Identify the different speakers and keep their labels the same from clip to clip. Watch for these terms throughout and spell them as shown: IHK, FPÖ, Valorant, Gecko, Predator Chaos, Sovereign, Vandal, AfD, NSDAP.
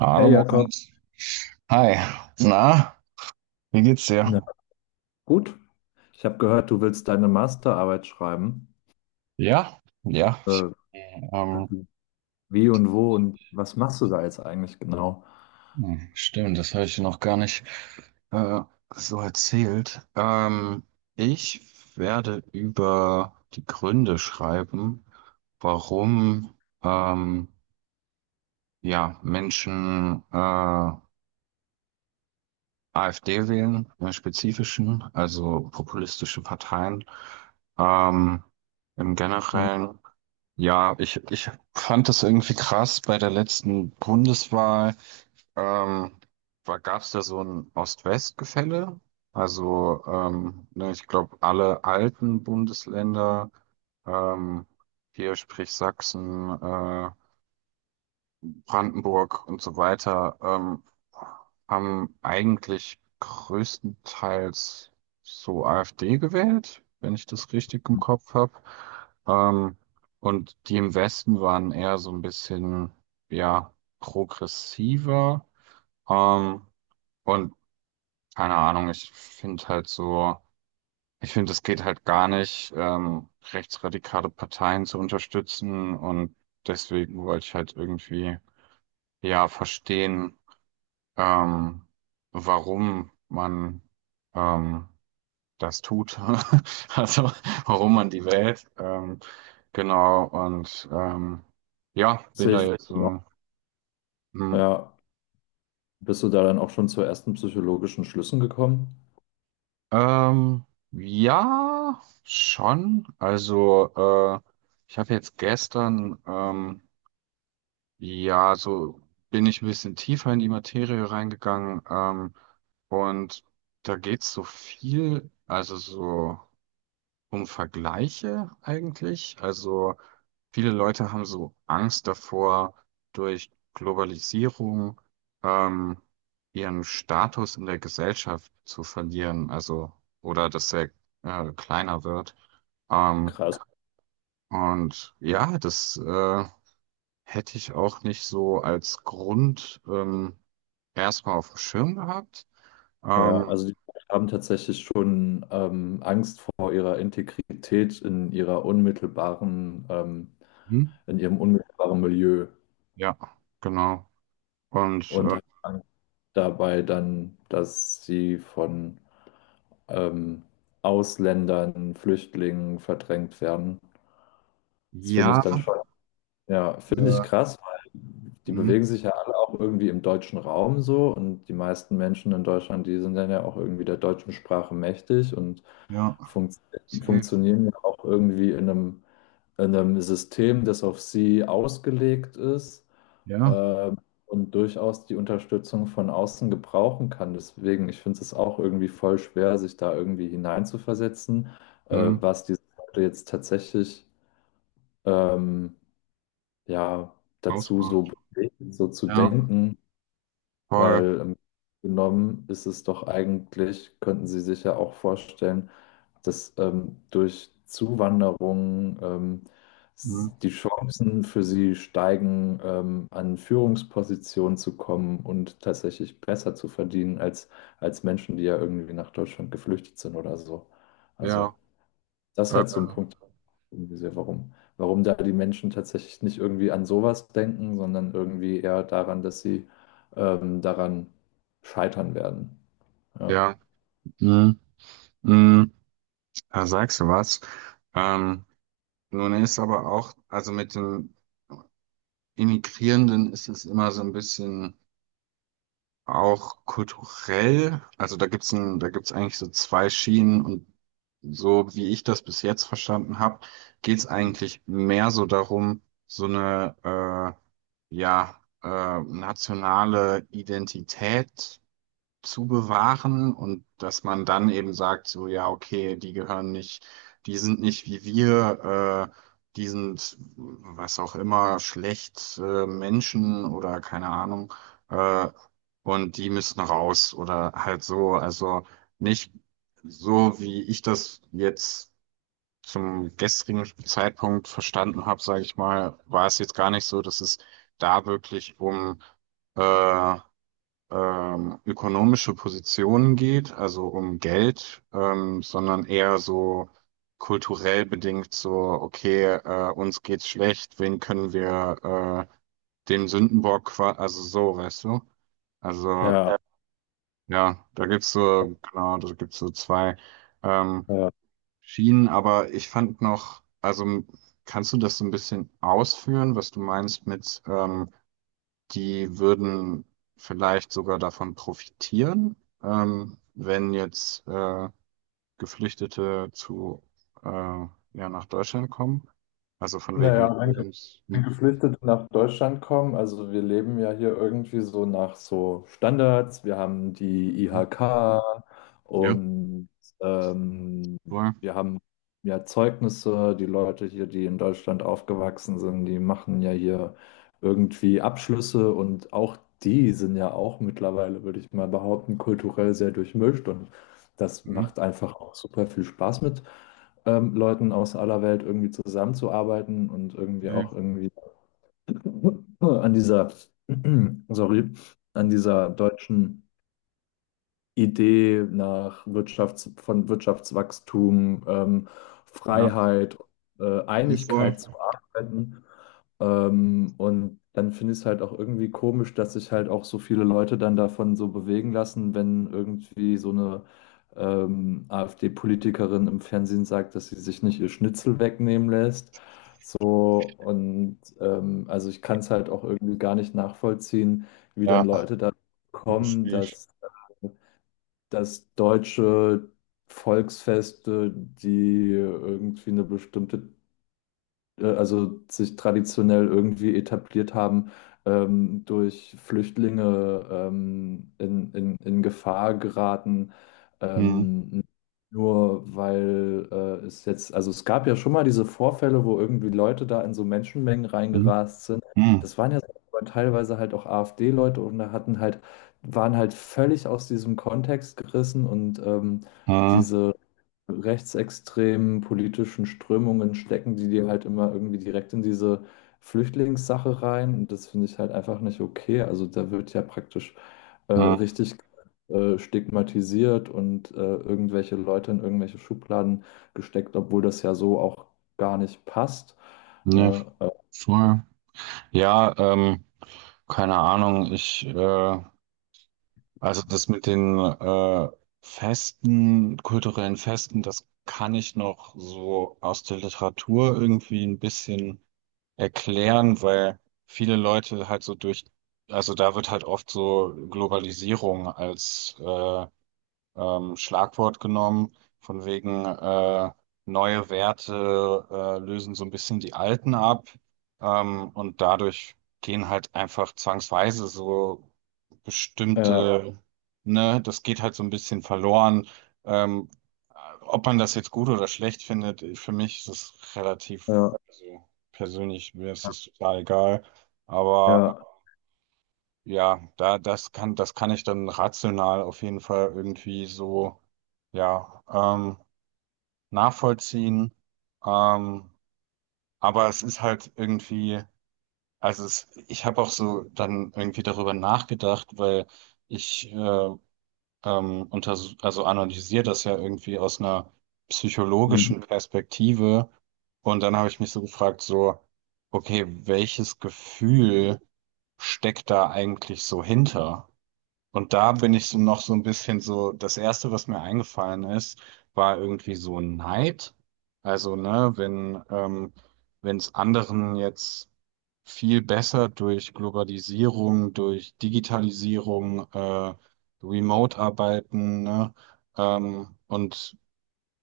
Speaker 1: Hallo,
Speaker 2: Hey Jakob,
Speaker 1: Moritz. Hi. Na, wie geht's
Speaker 2: na
Speaker 1: dir?
Speaker 2: gut. Ich habe gehört, du willst deine Masterarbeit schreiben.
Speaker 1: Ja, ja. Ich,
Speaker 2: Äh,
Speaker 1: ähm,
Speaker 2: Wie und wo und was machst du da jetzt eigentlich genau?
Speaker 1: hm, stimmt, das habe ich dir noch gar nicht äh, so erzählt. Ich werde über die Gründe schreiben, warum ähm, ja, Menschen AfD wählen, im Spezifischen, also populistische Parteien. Ähm, im
Speaker 2: Hm.
Speaker 1: Generellen. Ja, ich fand das irgendwie krass bei der letzten Bundeswahl. Ähm, gab es da so ein Ost-West-Gefälle? Also, ne, ich glaube, alle alten Bundesländer, ähm, hier sprich Sachsen, Brandenburg und so weiter, haben eigentlich größtenteils so AfD gewählt, wenn ich das richtig im Kopf habe. Ähm, und die im Westen waren eher so ein bisschen, ja, progressiver. Ähm, und keine Ahnung, ich finde halt so, ich finde, es geht halt gar nicht, rechtsradikale Parteien zu unterstützen. Und deswegen wollte ich halt irgendwie, ja, verstehen, ähm, warum man ähm, das tut, also warum man die wählt. Genau, und ja, bin
Speaker 2: Sehe
Speaker 1: da
Speaker 2: ich
Speaker 1: jetzt
Speaker 2: genau.
Speaker 1: so. Hm.
Speaker 2: Ja, bist du da dann auch schon zu ersten psychologischen Schlüssen gekommen?
Speaker 1: Ähm, ja, schon. Also, ich habe jetzt gestern, ja, so bin ich ein bisschen tiefer in die Materie reingegangen, und da geht's so viel, also so um Vergleiche eigentlich. Also viele Leute haben so Angst davor, durch Globalisierung ähm, ihren Status in der Gesellschaft zu verlieren, also oder dass er kleiner wird. Ähm,
Speaker 2: Krass.
Speaker 1: und ja, das hätte ich auch nicht so als Grund erstmal auf dem Schirm gehabt.
Speaker 2: Ja,
Speaker 1: Ähm,
Speaker 2: also die haben tatsächlich schon Angst vor ihrer Integrität in ihrer
Speaker 1: hm,
Speaker 2: in ihrem unmittelbaren Milieu
Speaker 1: ja, genau. Und
Speaker 2: und haben Angst dabei dann, dass sie von ähm, Ausländern, Flüchtlingen verdrängt werden. Das finde ich
Speaker 1: ja,
Speaker 2: dann schon, ja, finde ich
Speaker 1: äh,
Speaker 2: krass, weil die
Speaker 1: hm,
Speaker 2: bewegen sich ja alle auch irgendwie im deutschen Raum so, und die meisten Menschen in Deutschland, die sind dann ja auch irgendwie der deutschen Sprache mächtig und
Speaker 1: ja.
Speaker 2: funkt
Speaker 1: Safe.
Speaker 2: funktionieren ja auch irgendwie in einem System, das auf sie ausgelegt ist
Speaker 1: Ja.
Speaker 2: äh, und durchaus die Unterstützung von außen gebrauchen kann. Deswegen, ich finde es auch irgendwie voll schwer, sich da irgendwie hineinzuversetzen,
Speaker 1: Mhm.
Speaker 2: was diese Leute jetzt tatsächlich ähm, ja, dazu so
Speaker 1: Hausmacht.
Speaker 2: bewegt, so zu
Speaker 1: Ja.
Speaker 2: denken.
Speaker 1: Voll.
Speaker 2: Weil genommen ist es doch eigentlich, könnten Sie sich ja auch vorstellen, dass durch Zuwanderung
Speaker 1: Mhm.
Speaker 2: die Chancen für Sie steigen, an Führungspositionen zu kommen und tatsächlich besser zu verdienen als, als Menschen, die ja irgendwie nach Deutschland geflüchtet sind oder so. Also
Speaker 1: Ja.
Speaker 2: das ist
Speaker 1: Äh,
Speaker 2: halt so ein Punkt, irgendwie sehr, warum da die Menschen tatsächlich nicht irgendwie an sowas denken, sondern irgendwie eher daran, dass sie daran scheitern werden. Ja,
Speaker 1: ja. Mhm. Mhm. Da sagst du was. Ähm, nun ist aber auch, also mit den Immigrierenden ist es immer so ein bisschen auch kulturell. Also da gibt's eigentlich so zwei Schienen und so wie ich das bis jetzt verstanden habe, geht's eigentlich mehr so darum, so eine ja, nationale Identität zu bewahren und dass man dann eben sagt, so ja, okay, die gehören nicht, die sind nicht wie wir, die sind was auch immer, schlecht, Menschen oder keine Ahnung, äh, und die müssen raus oder halt so, also nicht so, wie ich das jetzt zum gestrigen Zeitpunkt verstanden habe, sage ich mal, war es jetzt gar nicht so, dass es da wirklich um äh, ökonomische Positionen geht, also um Geld, sondern eher so kulturell bedingt so, okay, uns geht's schlecht, wen können wir dem Sündenbock, also so, weißt du? Also
Speaker 2: ja,
Speaker 1: ja, da gibt's so, genau, da gibt's so zwei. Ähm,
Speaker 2: ja.
Speaker 1: Schienen, aber ich fand noch, kannst du das so ein bisschen ausführen, was du meinst mit, die würden vielleicht sogar davon profitieren, wenn jetzt Geflüchtete ja, nach Deutschland kommen? Also von wegen.
Speaker 2: Naja, Geflüchtete nach Deutschland kommen. Also wir leben ja hier irgendwie so nach so Standards. Wir haben die
Speaker 1: Mhm.
Speaker 2: IHK
Speaker 1: Ja,
Speaker 2: und ähm,
Speaker 1: voll.
Speaker 2: wir haben ja Zeugnisse. Die Leute hier, die in Deutschland aufgewachsen sind, die machen ja hier irgendwie Abschlüsse, und auch die sind ja auch mittlerweile, würde ich mal behaupten, kulturell sehr durchmischt, und das
Speaker 1: Mhm.
Speaker 2: macht einfach auch super viel Spaß mit Leuten aus aller Welt irgendwie zusammenzuarbeiten und irgendwie
Speaker 1: Okay.
Speaker 2: auch irgendwie an dieser, sorry, an dieser deutschen Idee nach Wirtschafts von Wirtschaftswachstum,
Speaker 1: Ja,
Speaker 2: Freiheit,
Speaker 1: ja, voll.
Speaker 2: Einigkeit zu arbeiten. Und dann finde ich es halt auch irgendwie komisch, dass sich halt auch so viele Leute dann davon so bewegen lassen, wenn irgendwie so eine AfD-Politikerin im Fernsehen sagt, dass sie sich nicht ihr Schnitzel wegnehmen lässt. So, und also ich kann es halt auch irgendwie gar nicht nachvollziehen, wie dann
Speaker 1: Ja,
Speaker 2: Leute da
Speaker 1: ich,
Speaker 2: kommen,
Speaker 1: ich.
Speaker 2: dass äh, dass deutsche Volksfeste, die irgendwie eine bestimmte, also sich traditionell irgendwie etabliert haben, durch Flüchtlinge in Gefahr geraten.
Speaker 1: Mhm.
Speaker 2: Ähm, Nur weil es jetzt, also es gab ja schon mal diese Vorfälle, wo irgendwie Leute da in so Menschenmengen
Speaker 1: Mhm.
Speaker 2: reingerast sind.
Speaker 1: Mhm.
Speaker 2: Das waren ja so, aber teilweise halt auch AfD-Leute, und da hatten halt, waren halt völlig aus diesem Kontext gerissen, und
Speaker 1: Mhm.
Speaker 2: diese rechtsextremen politischen Strömungen stecken, die dir halt immer irgendwie direkt in diese Flüchtlingssache rein. Und das finde ich halt einfach nicht okay. Also da wird ja praktisch richtig stigmatisiert, und irgendwelche Leute in irgendwelche Schubladen gesteckt, obwohl das ja so auch gar nicht passt.
Speaker 1: Ja,
Speaker 2: Ne?
Speaker 1: voll. Ja, keine Ahnung. Ich, also das mit den Festen, kulturellen Festen, das kann ich noch so aus der Literatur irgendwie ein bisschen erklären, weil viele Leute halt so durch, also da wird halt oft so Globalisierung als Schlagwort genommen, von wegen neue Werte lösen so ein bisschen die alten ab, und dadurch gehen halt einfach zwangsweise so
Speaker 2: Ja,
Speaker 1: bestimmte, ne, das geht halt so ein bisschen verloren. Ähm, ob man das jetzt gut oder schlecht findet, für mich ist es relativ,
Speaker 2: ja,
Speaker 1: also persönlich mir ist es total egal, aber
Speaker 2: ja.
Speaker 1: ja, das kann ich dann rational auf jeden Fall irgendwie so, ja, nachvollziehen. Ähm, aber es ist halt irgendwie, ich habe auch so dann irgendwie darüber nachgedacht, weil ich unters also analysiere das ja irgendwie aus einer
Speaker 2: Mhm.
Speaker 1: psychologischen Perspektive. Und dann habe ich mich so gefragt, so, okay, welches Gefühl steckt da eigentlich so hinter? Und da bin ich so noch so ein bisschen so, das Erste, was mir eingefallen ist, war irgendwie so Neid. Also, ne, wenn wenn es anderen jetzt viel besser durch Globalisierung, durch Digitalisierung, Remote-Arbeiten, ne, und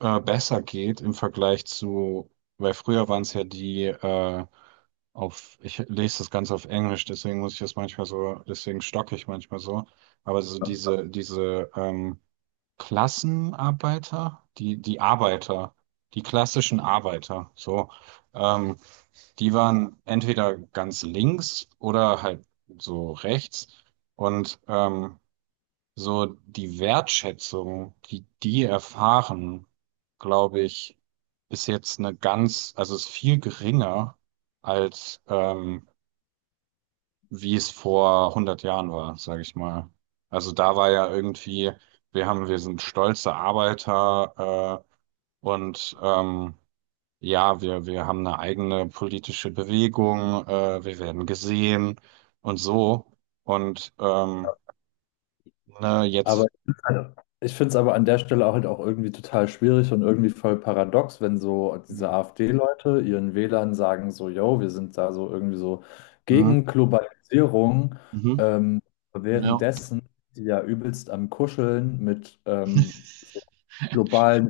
Speaker 1: besser geht im Vergleich zu, weil früher waren es ja die ich lese das Ganze auf Englisch, deswegen muss ich das manchmal so, deswegen stocke ich manchmal so. Aber so diese, Klassenarbeiter, die Arbeiter, die klassischen Arbeiter, so, ähm, die waren entweder ganz links oder halt so rechts. Und so die Wertschätzung, die die erfahren, glaube ich, ist jetzt eine ganz, also ist viel geringer als wie es vor 100 Jahren war, sage ich mal. Also da war ja irgendwie, wir sind stolze Arbeiter und ja, wir haben eine eigene politische Bewegung, wir werden gesehen und so und ne,
Speaker 2: Aber
Speaker 1: jetzt.
Speaker 2: ich finde es aber an der Stelle auch halt auch irgendwie total schwierig und irgendwie voll paradox, wenn so diese
Speaker 1: Hm.
Speaker 2: AfD-Leute ihren Wählern sagen so, yo, wir sind da so irgendwie so
Speaker 1: hm,
Speaker 2: gegen Globalisierung,
Speaker 1: Mhm.
Speaker 2: ähm,
Speaker 1: Ja.
Speaker 2: währenddessen die ja übelst am Kuscheln mit so globalen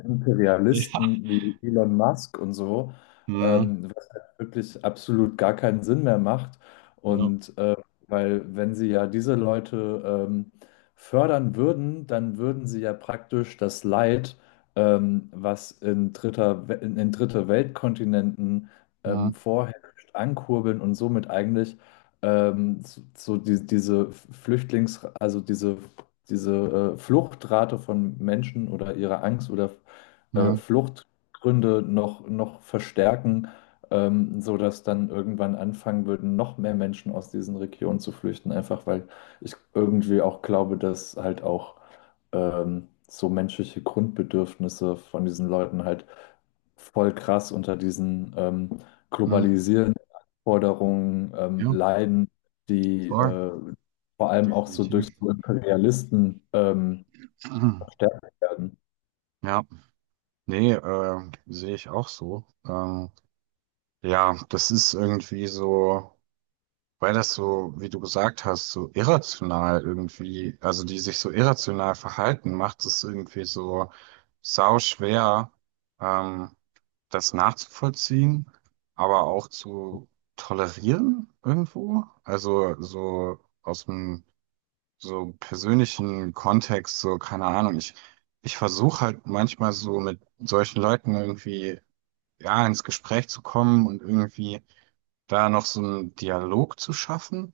Speaker 1: Ja.
Speaker 2: Imperialisten wie Elon Musk und so,
Speaker 1: Ja.
Speaker 2: was halt wirklich absolut gar keinen Sinn mehr macht.
Speaker 1: Ja.
Speaker 2: Und weil wenn sie ja diese Leute fördern würden, dann würden sie ja praktisch das Leid, was in in dritte Weltkontinenten
Speaker 1: Ja.
Speaker 2: vorherrscht, ankurbeln und somit eigentlich so, so die, also diese Fluchtrate von Menschen oder ihre Angst oder
Speaker 1: Ja.
Speaker 2: Fluchtgründe noch verstärken, sodass dann irgendwann anfangen würden, noch mehr Menschen aus diesen Regionen zu flüchten, einfach weil ich irgendwie auch glaube, dass halt auch so menschliche Grundbedürfnisse von diesen Leuten halt voll krass unter diesen
Speaker 1: Ja.
Speaker 2: globalisierenden Anforderungen
Speaker 1: Ja.
Speaker 2: leiden, die
Speaker 1: Voll.
Speaker 2: vor allem auch so
Speaker 1: Definitiv.
Speaker 2: durch so Imperialisten verstärkt werden.
Speaker 1: Ja. Nee, sehe ich auch so. Ja, das ist irgendwie so, weil das so, wie du gesagt hast, so irrational irgendwie, also die sich so irrational verhalten, macht es irgendwie so sau schwer, ähm, das nachzuvollziehen, aber auch zu tolerieren irgendwo. Also so aus dem so persönlichen Kontext, so keine Ahnung. Ich versuche halt manchmal so mit solchen Leuten irgendwie, ja, ins Gespräch zu kommen und irgendwie da noch so einen Dialog zu schaffen.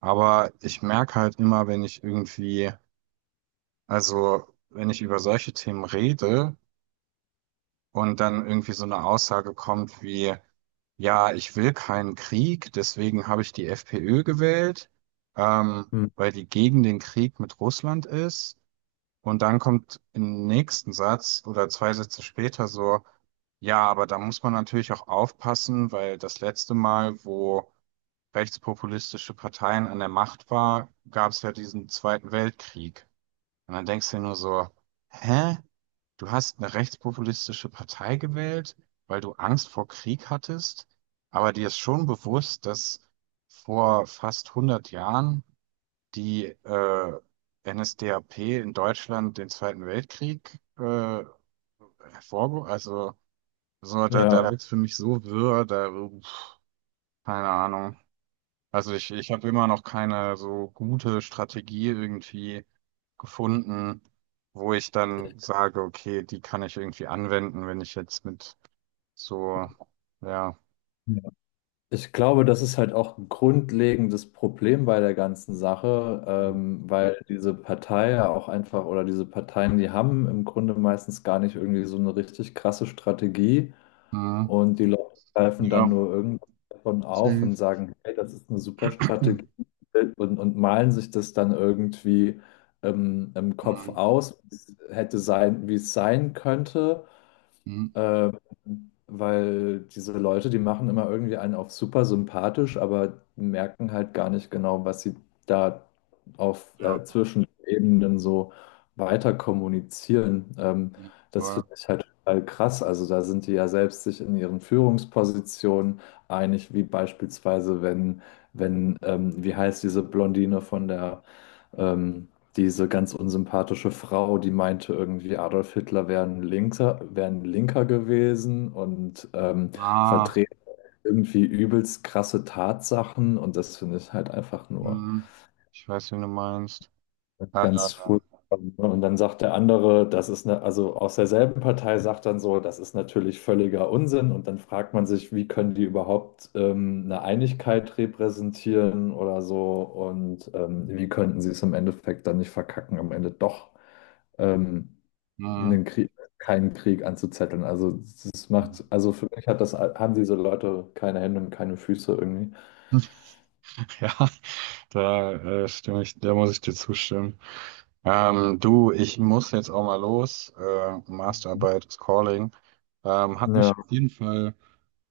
Speaker 1: Aber ich merke halt immer, wenn ich irgendwie, also wenn ich über solche Themen rede und dann irgendwie so eine Aussage kommt wie, ja, ich will keinen Krieg, deswegen habe ich die FPÖ gewählt,
Speaker 2: Hm.
Speaker 1: weil die gegen den Krieg mit Russland ist. Und dann kommt im nächsten Satz oder zwei Sätze später so, ja, aber da muss man natürlich auch aufpassen, weil das letzte Mal, wo rechtspopulistische Parteien an der Macht war, gab es ja diesen Zweiten Weltkrieg. Und dann denkst du dir nur so, hä? Du hast eine rechtspopulistische Partei gewählt, weil du Angst vor Krieg hattest, aber dir ist schon bewusst, dass vor fast hundert Jahren die NSDAP in Deutschland den Zweiten Weltkrieg Also, so, da
Speaker 2: Ja.
Speaker 1: wird's für mich so wirr, da, uff, keine Ahnung. Also ich habe immer noch keine so gute Strategie irgendwie gefunden, wo ich dann sage, okay, die kann ich irgendwie anwenden, wenn ich jetzt mit so, ja,
Speaker 2: Ja. Ich glaube, das ist halt auch ein grundlegendes Problem bei der ganzen Sache, weil diese Partei ja auch einfach, oder diese Parteien, die haben im Grunde meistens gar nicht irgendwie so eine richtig krasse Strategie.
Speaker 1: mhm.
Speaker 2: Und die Leute greifen dann
Speaker 1: ja,
Speaker 2: nur irgendwas davon auf und
Speaker 1: safe.
Speaker 2: sagen, hey, das ist eine super Strategie, und malen sich das dann irgendwie im Kopf
Speaker 1: Mhm.
Speaker 2: aus, wie es hätte sein, wie es sein könnte.
Speaker 1: Mhm.
Speaker 2: Äh, Weil diese Leute, die machen immer irgendwie einen auf super sympathisch, aber merken halt gar nicht genau, was sie da auf
Speaker 1: ja,
Speaker 2: zwischen den Ebenen so weiter kommunizieren.
Speaker 1: Ja,
Speaker 2: Das
Speaker 1: voll.
Speaker 2: finde ich halt total krass. Also da sind die ja selbst sich in ihren Führungspositionen einig, wie beispielsweise, wenn wie heißt diese Blondine von der ähm, diese ganz unsympathische Frau, die meinte irgendwie, Adolf Hitler wäre ein Linker gewesen, und
Speaker 1: Ah.
Speaker 2: vertrete irgendwie übelst krasse Tatsachen, und das finde ich halt einfach nur.
Speaker 1: Hm, ich weiß, wen du meinst. Ah,
Speaker 2: Ganz furchtbar. Ne? Und dann sagt der andere, das ist eine, also aus derselben Partei sagt dann so, das ist natürlich völliger Unsinn. Und dann fragt man sich, wie können die überhaupt eine Einigkeit repräsentieren oder so? Und wie könnten sie es im Endeffekt dann nicht verkacken, am Ende doch ähm,
Speaker 1: hm.
Speaker 2: einen Krieg, keinen Krieg anzuzetteln? Also das macht, also für mich hat das, haben diese Leute keine Hände und keine Füße irgendwie.
Speaker 1: Ja, da stimme ich, da muss ich dir zustimmen. Du, ich muss jetzt auch mal los. Masterarbeit ist calling. Hat mich
Speaker 2: Ja,
Speaker 1: auf jeden Fall,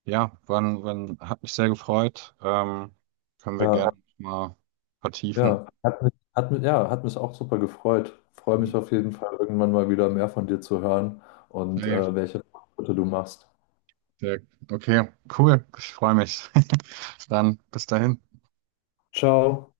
Speaker 1: ja, hat mich sehr gefreut. Können wir
Speaker 2: ja.
Speaker 1: gerne mal vertiefen.
Speaker 2: Ja, ja, hat mich auch super gefreut. Freue
Speaker 1: Hm,
Speaker 2: mich auf jeden Fall, irgendwann mal wieder mehr von dir zu hören und
Speaker 1: Safe,
Speaker 2: welche Schritte du machst.
Speaker 1: sehr, okay, cool. Ich freue mich. Dann bis dahin.
Speaker 2: Ciao.